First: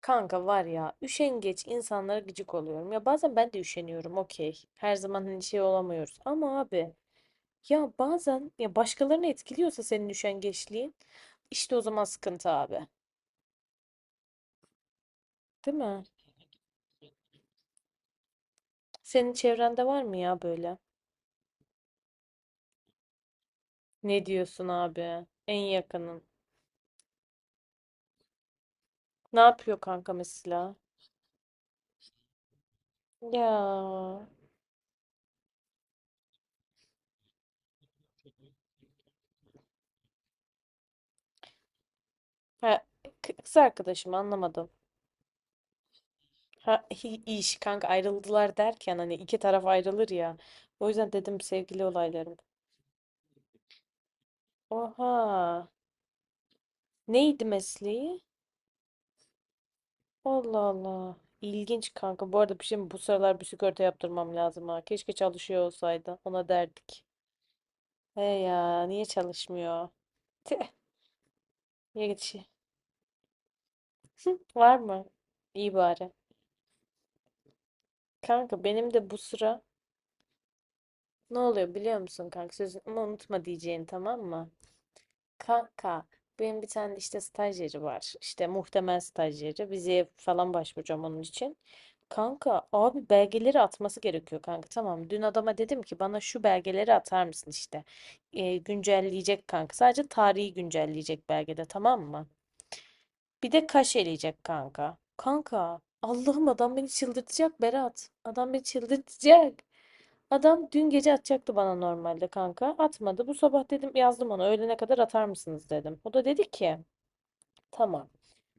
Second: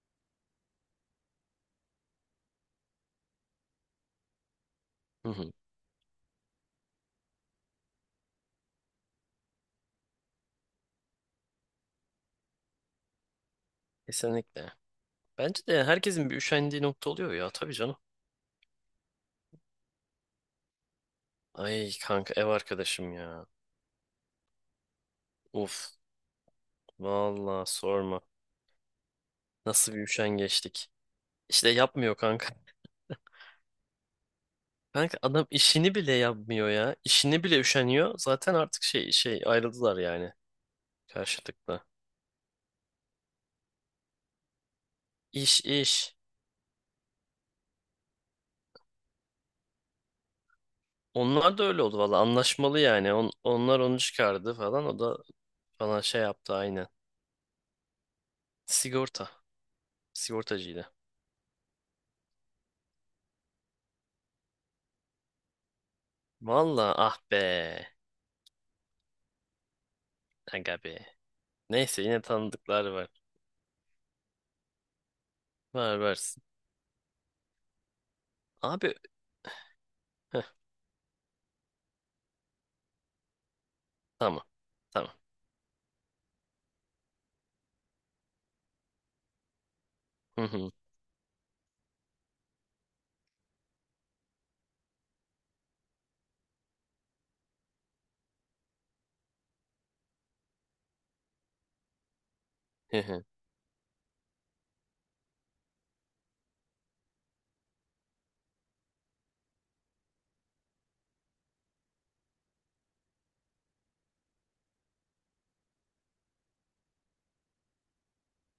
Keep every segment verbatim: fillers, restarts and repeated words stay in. Kanka var ya üşengeç insanlara gıcık oluyorum. Ya bazen ben de üşeniyorum okey. Her zaman Hı hani hı. şey olamıyoruz. Ama abi ya bazen ya başkalarını etkiliyorsa senin üşengeçliğin işte o zaman sıkıntı abi. Kesinlikle. Bence Değil de mi? herkesin bir üşendiği nokta oluyor ya tabii canım. Senin çevrende var mı ya böyle? Ay kanka ev arkadaşım ya. Ne diyorsun abi? En Uf. yakının. Vallahi sorma. Ne yapıyor Nasıl bir kanka mesela? üşengeçlik. İşte yapmıyor kanka. Ya Kanka adam işini bile yapmıyor ya. İşini bile üşeniyor. Zaten artık şey şey ayrıldılar yani karşılıklı. ha, k- kız arkadaşım anlamadım. İş iş. Ha, hi- iş kanka ayrıldılar derken hani iki taraf ayrılır ya. O yüzden dedim Onlar da öyle sevgili oldu valla olaylarım. anlaşmalı yani. On- onlar onu çıkardı falan. O da Oha. bana şey yaptı aynen. Neydi mesleği? Sigorta. Allah Sigortacıydı. Allah. İlginç kanka. Bu arada bir şey mi? Bu sıralar bir sigorta yaptırmam lazım ha. Keşke çalışıyor olsaydı. Ona Valla derdik. ah be. He ya niye çalışmıyor? Tüh. Aga be. Neyse Ya yine geçi. tanıdıklar var. Var mı? İyi Ver bari. versin. Kanka benim Abi de bu sıra heh, ne oluyor biliyor musun kanka? Sözünü ama unutma diyeceğini tamam tamam. mı? Tamam. Kanka benim bir tane işte stajyeri var. İşte muhtemel stajyeri. Yeri. Vizeye Hı falan hı, başvuracağım onun için. Kanka abi belgeleri atması gerekiyor kanka. Tamam dün adama dedim ki bana şu belgeleri atar mısın işte. Ee, güncelleyecek kanka. Sadece tarihi güncelleyecek belgede tamam mı? hı hı. Bir de kaşeleyecek kanka. Kanka Allah'ım adam beni çıldırtacak Berat. Adam beni çıldırtacak. Adam dün gece atacaktı bana normalde kanka. Atmadı. Bu sabah dedim yazdım ona öğlene kadar atar mısınız dedim. O da dedi ki tamam.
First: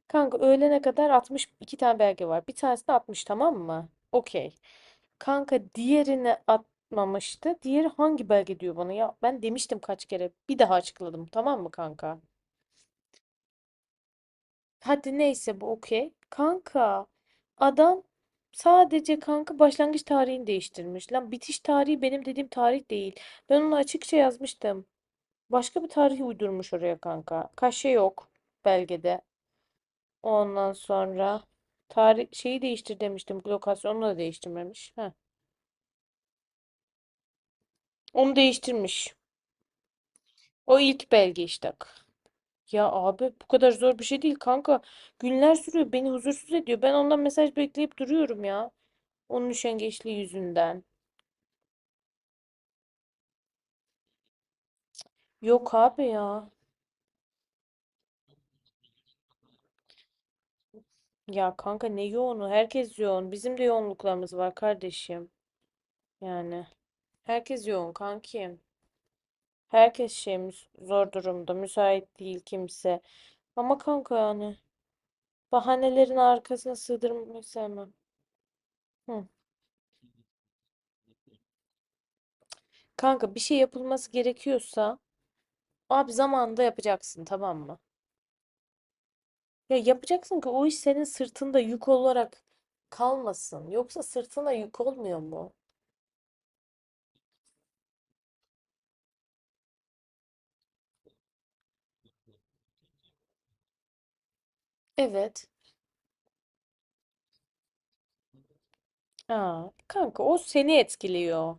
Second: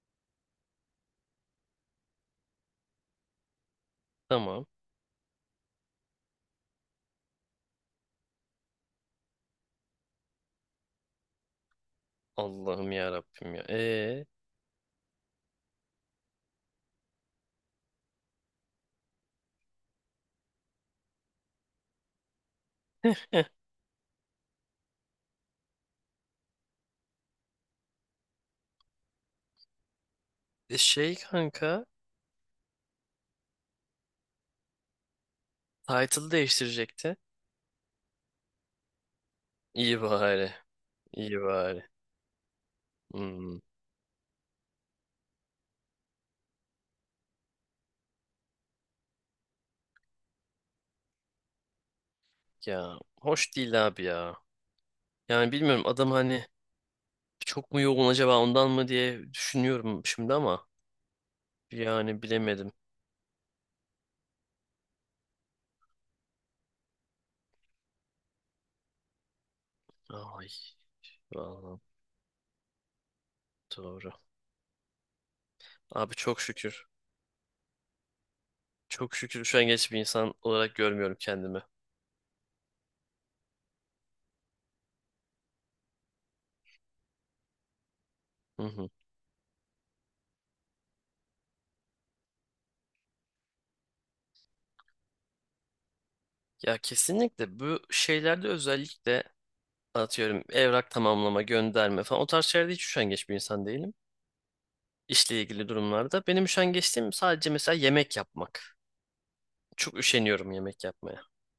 Kanka öğlene kadar atmış iki tane belge var. Bir tanesini atmış tamam mı? Okey. Tamam. Kanka diğerini atmamıştı. Diğeri hangi belge diyor bana ya? Ben demiştim kaç kere. Bir daha açıkladım tamam mı kanka? Allah'ım ya Rabbim ya. Ee, Hadi neyse bu okey. Kanka adam sadece kanka başlangıç tarihini değiştirmiş. Lan bitiş tarihi benim dediğim tarih değil. heh, Ben onu açıkça yazmıştım. Başka bir tarihi uydurmuş oraya kanka. Kaşe yok belgede. Ondan e Şey sonra kanka tarih şeyi değiştir demiştim. Lokasyonu da değiştirmemiş. Heh. title değiştirecekti. Onu değiştirmiş. İyi bari. O ilk İyi belge işte. bari. Ya abi bu Hmm. kadar zor bir şey değil kanka. Günler sürüyor. Beni huzursuz ediyor. Ben ondan mesaj bekleyip duruyorum ya. Onun üşengeçliği yüzünden. Ya hoş değil abi ya. Yani Yok bilmiyorum abi adam ya. hani çok mu yoğun acaba ondan mı diye düşünüyorum şimdi ama Ya kanka ne yani yoğunu? bilemedim. Herkes yoğun. Bizim de yoğunluklarımız var kardeşim. Yani herkes yoğun kankim. Herkes şey Ay müs- zor durumda. vallahi Müsait değil kimse. Ama doğru. kanka yani Abi bahanelerin çok arkasına şükür. sığdırmayı sevmem. Çok Hı. şükür şu an geç bir insan olarak görmüyorum kendimi. Kanka bir şey yapılması gerekiyorsa abi zamanında yapacaksın tamam mı? Hı hı. Ya yapacaksın ki o iş senin sırtında yük olarak kalmasın. Yoksa sırtına yük olmuyor mu? Ya kesinlikle bu şeylerde özellikle atıyorum evrak tamamlama, gönderme falan o tarz şeylerde hiç üşengeç bir insan değilim. İşle Evet. ilgili durumlarda. Benim üşengeçliğim sadece mesela yemek yapmak. Ya Çok kanka o üşeniyorum seni yemek yapmaya. etkiliyor.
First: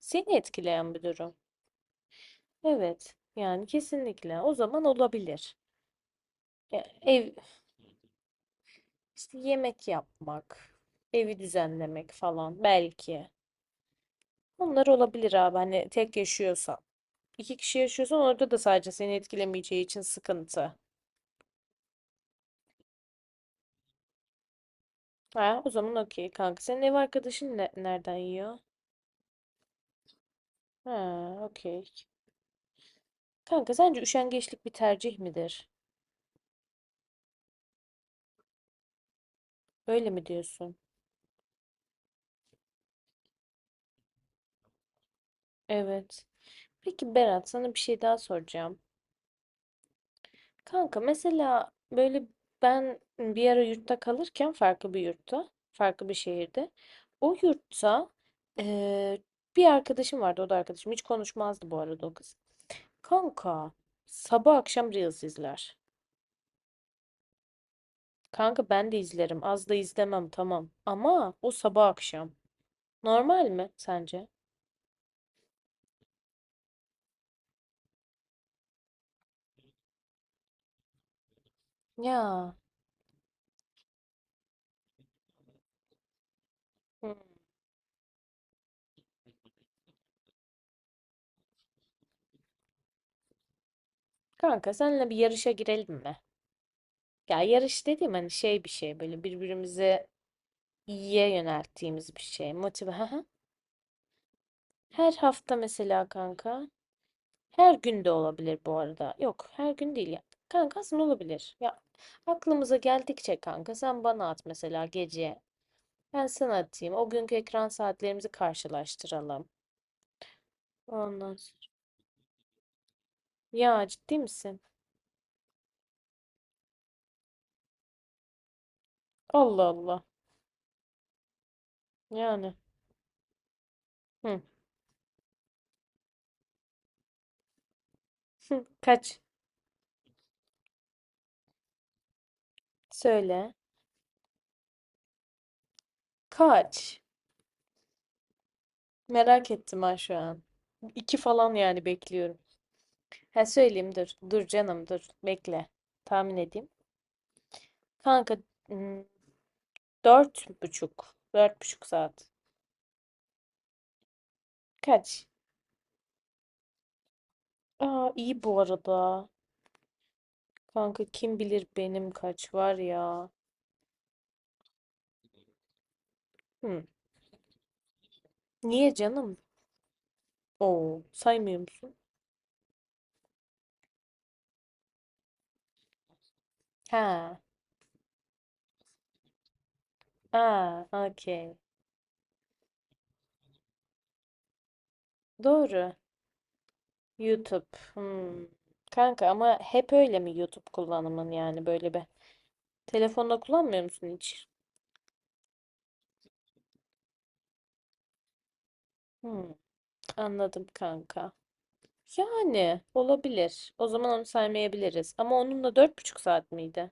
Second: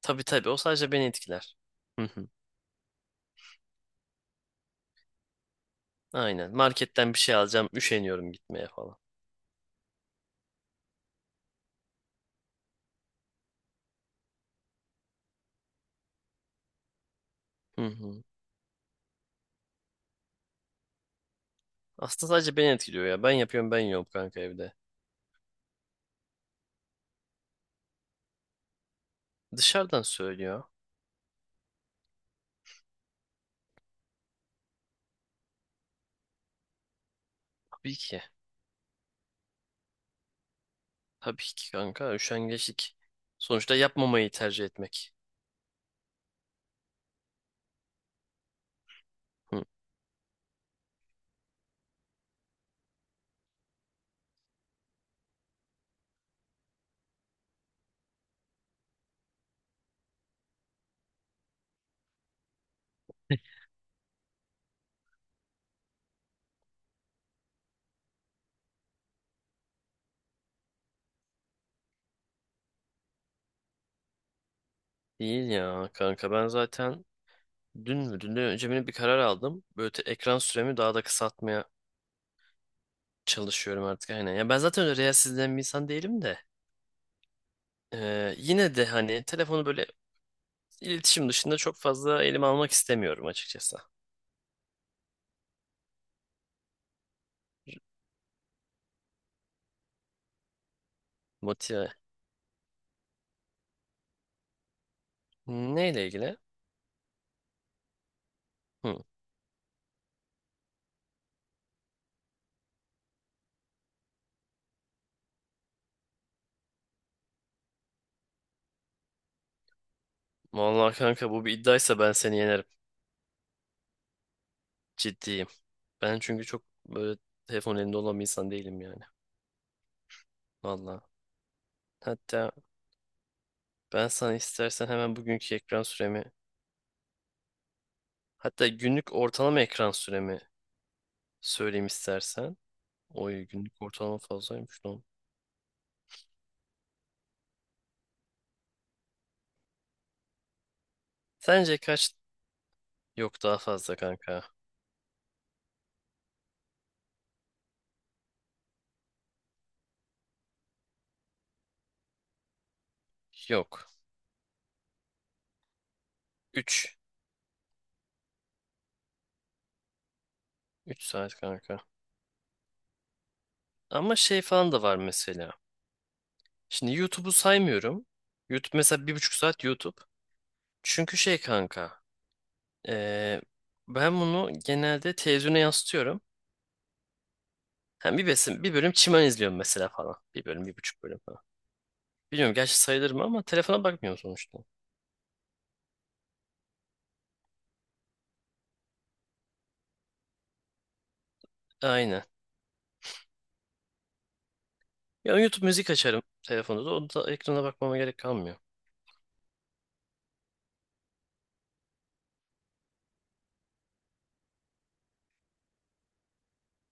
Tabii Seni tabii o sadece etkileyen bir beni durum. etkiler. Hı hı. Evet. Yani kesinlikle. O zaman olabilir. Aynen. Ya, Marketten bir ev şey alacağım, üşeniyorum gitmeye falan. işte yemek yapmak, evi düzenlemek falan belki. Bunlar olabilir abi. Hani tek yaşıyorsan. İki kişi Hı yaşıyorsan hı. orada da sadece seni etkilemeyeceği için sıkıntı. Aslında sadece beni etkiliyor ya. Ben yapıyorum, ben yiyorum kanka evde. Ha, o zaman okey kanka. Senin ev arkadaşın ne- nereden yiyor? Dışarıdan söylüyor. Ha, okey. Kanka sence üşengeçlik bir tercih midir? Tabii ki. Öyle mi diyorsun? Tabii ki kanka üşengeçlik. Sonuçta yapmamayı tercih etmek. Evet. Peki Berat sana bir şey daha soracağım. Kanka mesela böyle ben bir ara yurtta kalırken farklı bir yurtta, farklı bir şehirde. O yurtta eee, bir arkadaşım vardı o da arkadaşım. Hiç konuşmazdı bu arada o kız. Kanka sabah akşam Reels izler. Kanka ben de izlerim. Az da izlemem tamam. Ama o sabah akşam. Normal mi sence? Değil ya kanka ben zaten dün mü dünden önce mi ne bir karar aldım. Böyle te- ekran süremi daha da kısaltmaya Ya. çalışıyorum artık aynen. Ya ben zaten öyle reels izleyen bir insan değilim de. Hmm. Ee, yine de hani telefonu böyle iletişim dışında çok fazla elime almak istemiyorum açıkçası. Kanka seninle bir yarışa girelim mi? Ya yarış dediğim hani şey bir şey böyle birbirimize iyiye Motive. yönelttiğimiz bir şey. Motive. Hı hı. Her hafta Neyle mesela ilgili? kanka. Her gün de olabilir bu Hı. arada. Yok, her gün değil ya. Kanka aslında olabilir. Ya aklımıza geldikçe kanka sen bana at mesela gece. Ben sana atayım. O günkü ekran saatlerimizi karşılaştıralım. Vallahi kanka Ondan bu bir sonra. iddiaysa ben seni yenerim. Ya ciddi misin? Ciddiyim. Ben çünkü çok böyle telefon elinde olan bir insan değilim yani. Allah Allah. Vallahi. Hatta Yani. ben sana Hı. istersen hemen bugünkü ekran süremi. Hı. Hatta günlük Kaç? ortalama ekran süremi söyleyeyim istersen. Oy Söyle. günlük ortalama fazlaymış lan. Kaç? Merak ettim ha şu an. İki falan Sence yani kaç? bekliyorum. Yok Ha daha söyleyeyim fazla dur. kanka. Dur canım dur. Bekle. Tahmin edeyim. Kanka hmm, dört buçuk. Dört buçuk saat. Yok. Kaç? üç, Aa iyi bu arada. üç Kanka saat kim bilir kanka. benim kaç var ya. Ama şey falan da var mesela. Hmm. Şimdi YouTube'u saymıyorum. YouTube Niye mesela bir buçuk canım? saat YouTube. Oo Çünkü şey saymıyor musun? kanka. eee, Ben bunu genelde televizyona yansıtıyorum. Ha. Hem bir besin, bir bölüm çimen izliyorum mesela falan. Bir bölüm, bir Aa buçuk bölüm falan. okey. Bilmiyorum gerçi sayılır mı ama telefona bakmıyorum sonuçta. Doğru. YouTube. Hmm. Kanka ama hep öyle mi YouTube kullanımın yani böyle bir. Aynen. Telefonda kullanmıyor musun hiç? Ya YouTube müzik açarım telefonda da. Onda ekrana bakmama gerek kalmıyor. Hmm, anladım kanka. Yani olabilir. O zaman onu saymayabiliriz. Ama onun da dört buçuk saat miydi?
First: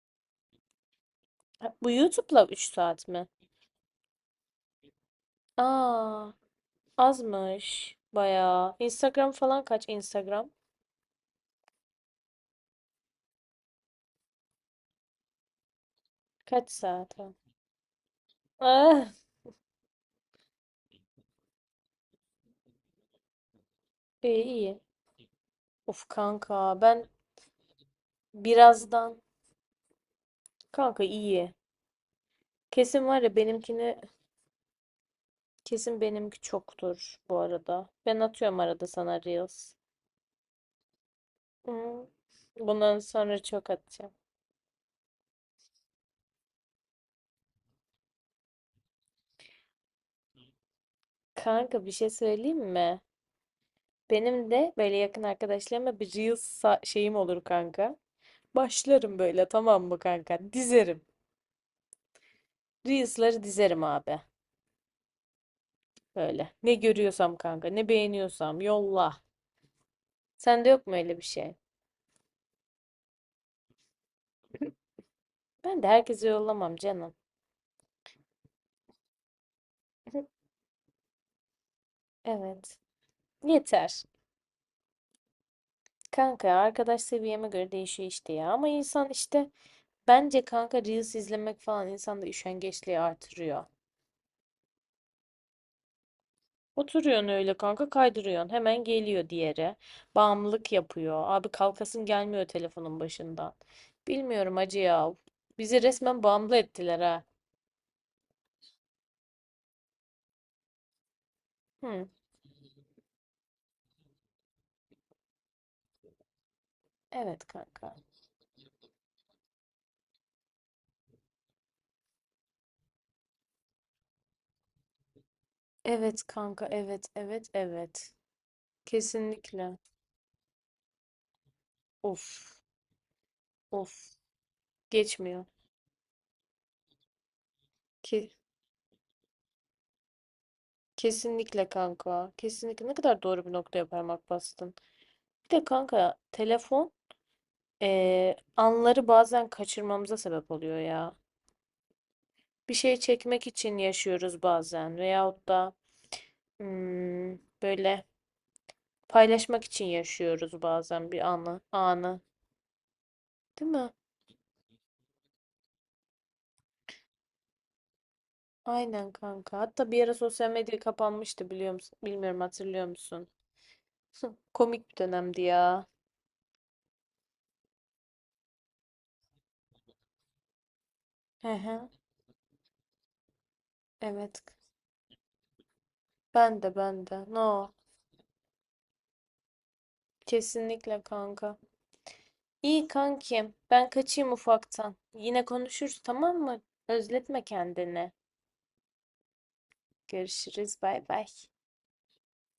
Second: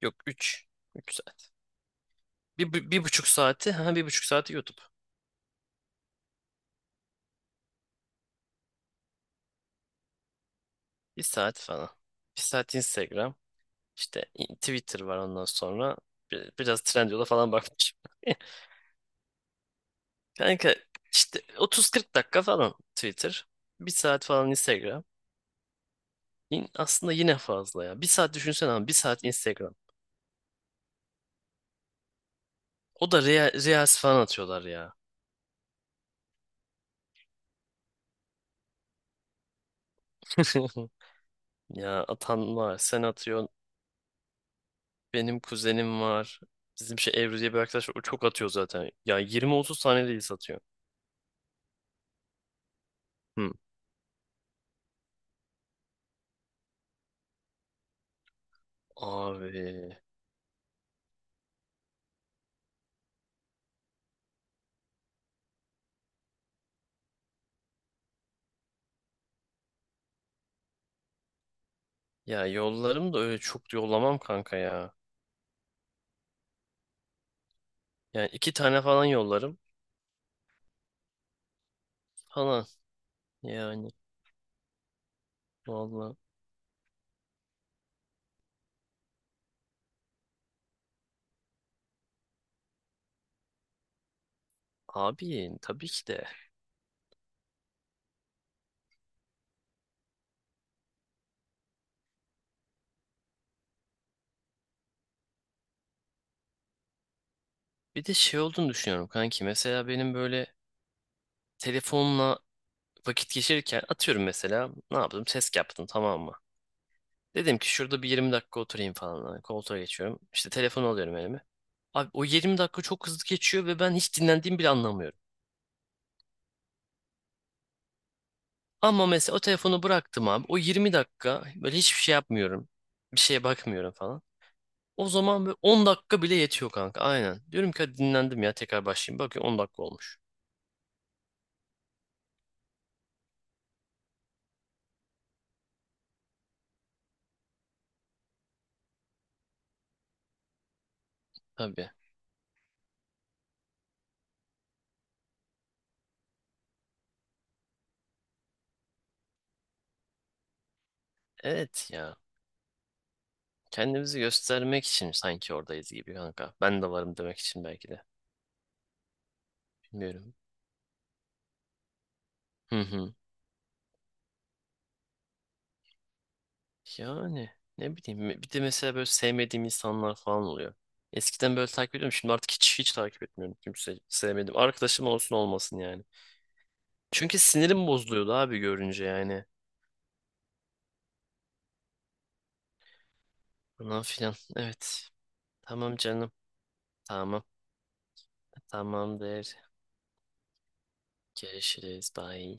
Yok üç, üç saat. Ha, bu YouTube'la Bir, üç bu- bir, saat mi? buçuk saati. Ha bir buçuk saati YouTube. Aa, azmış. Bayağı. Instagram falan kaç Instagram? Bir saat falan. Bir saat Instagram. İşte Twitter var ondan sonra. Bir- Kaç Biraz saat? Trendyol'a Ha? falan bakmışım. Ah, Kanka işte otuz kırk dakika falan Twitter. Bir saat iyi falan iyi. Instagram. Of kanka Yine- ben Aslında yine fazla ya. Bir saat düşünsene ama bir birazdan saat Instagram. kanka iyi. Kesin O da var ya Reels benimkini falan atıyorlar ya. kesin benimki çoktur bu arada. Ben atıyorum arada sana Reels. Ya Hmm, atan var. Bundan Sen sonra atıyorsun. çok atacağım. Benim kuzenim var. Bizim şey Ebru diye bir arkadaş var. O çok atıyor zaten. Ya yirmi otuz tane değil satıyor. Kanka bir şey söyleyeyim mi? Hı. Benim de böyle yakın arkadaşlarıma bir Reels sa- şeyim olur kanka. Başlarım böyle Abi. tamam mı kanka? Dizerim. Reels'ları dizerim abi. Böyle. Ne görüyorsam kanka, ne beğeniyorsam yolla. Sende yok mu öyle bir şey? Ya yollarım da öyle çok yollamam kanka ya. Ben de herkese yollamam canım. Yani iki tane falan yollarım. Falan. Evet. Yani. Yeter. Vallahi. Kanka arkadaş seviyeme göre değişiyor işte ya. Ama insan işte bence kanka Reels izlemek falan insanda üşengeçliği artırıyor. Abi tabii ki de. Oturuyorsun öyle kanka kaydırıyorsun. Hemen geliyor diğeri. Bağımlılık yapıyor. Abi kalkasın gelmiyor telefonun başından. Bilmiyorum acı ya. Bizi resmen bağımlı ettiler ha. Bir de şey olduğunu düşünüyorum kanki. Mesela benim böyle Hı, telefonla vakit geçirirken atıyorum mesela. Ne yaptım? Test yaptım tamam mı? evet Dedim ki kanka. şurada bir yirmi dakika oturayım falan. Hani koltuğa geçiyorum. İşte telefonu alıyorum elime. Abi o yirmi dakika çok hızlı geçiyor ve ben hiç dinlendiğimi bile anlamıyorum. Evet kanka evet evet evet. Ama mesela o Kesinlikle. telefonu bıraktım abi. O yirmi dakika böyle hiçbir şey Of yapmıyorum. Bir şeye bakmıyorum of. falan. O zaman Geçmiyor. böyle on dakika bile yetiyor kanka. Aynen. Diyorum ki hadi Ki dinlendim ya tekrar başlayayım. Bakıyorum on dakika olmuş. kesinlikle kanka. Kesinlikle ne kadar doğru bir noktaya parmak bastın. Bir de kanka telefon eee, anları bazen kaçırmamıza sebep oluyor ya. Tabii. Bir şey çekmek için yaşıyoruz bazen veyahut da hmm, böyle paylaşmak için yaşıyoruz bazen bir anı, Evet ya. anı. Değil mi? Kendimizi göstermek için sanki oradayız gibi kanka. Ben de varım demek için belki de. Aynen kanka. Hatta bir ara Bilmiyorum. sosyal medya kapanmıştı biliyor musun? Bilmiyorum Hı hatırlıyor hı. musun? Hı, komik bir dönemdi ya. Yani ne bileyim bir de mesela böyle sevmediğim insanlar falan oluyor. Hı Eskiden böyle hı. takip ediyordum şimdi artık hiç hiç takip etmiyorum kimse Evet. sevmedim. Arkadaşım olsun olmasın yani. Ben de ben de. Çünkü No. sinirim bozuluyordu abi görünce yani. Kesinlikle kanka. İyi kankim. Ben Falan kaçayım filan ufaktan. evet. Yine Tamam konuşuruz canım tamam mı? Özletme tamam kendini. tamamdır. Görüşürüz. Bay bay. Görüşürüz bye.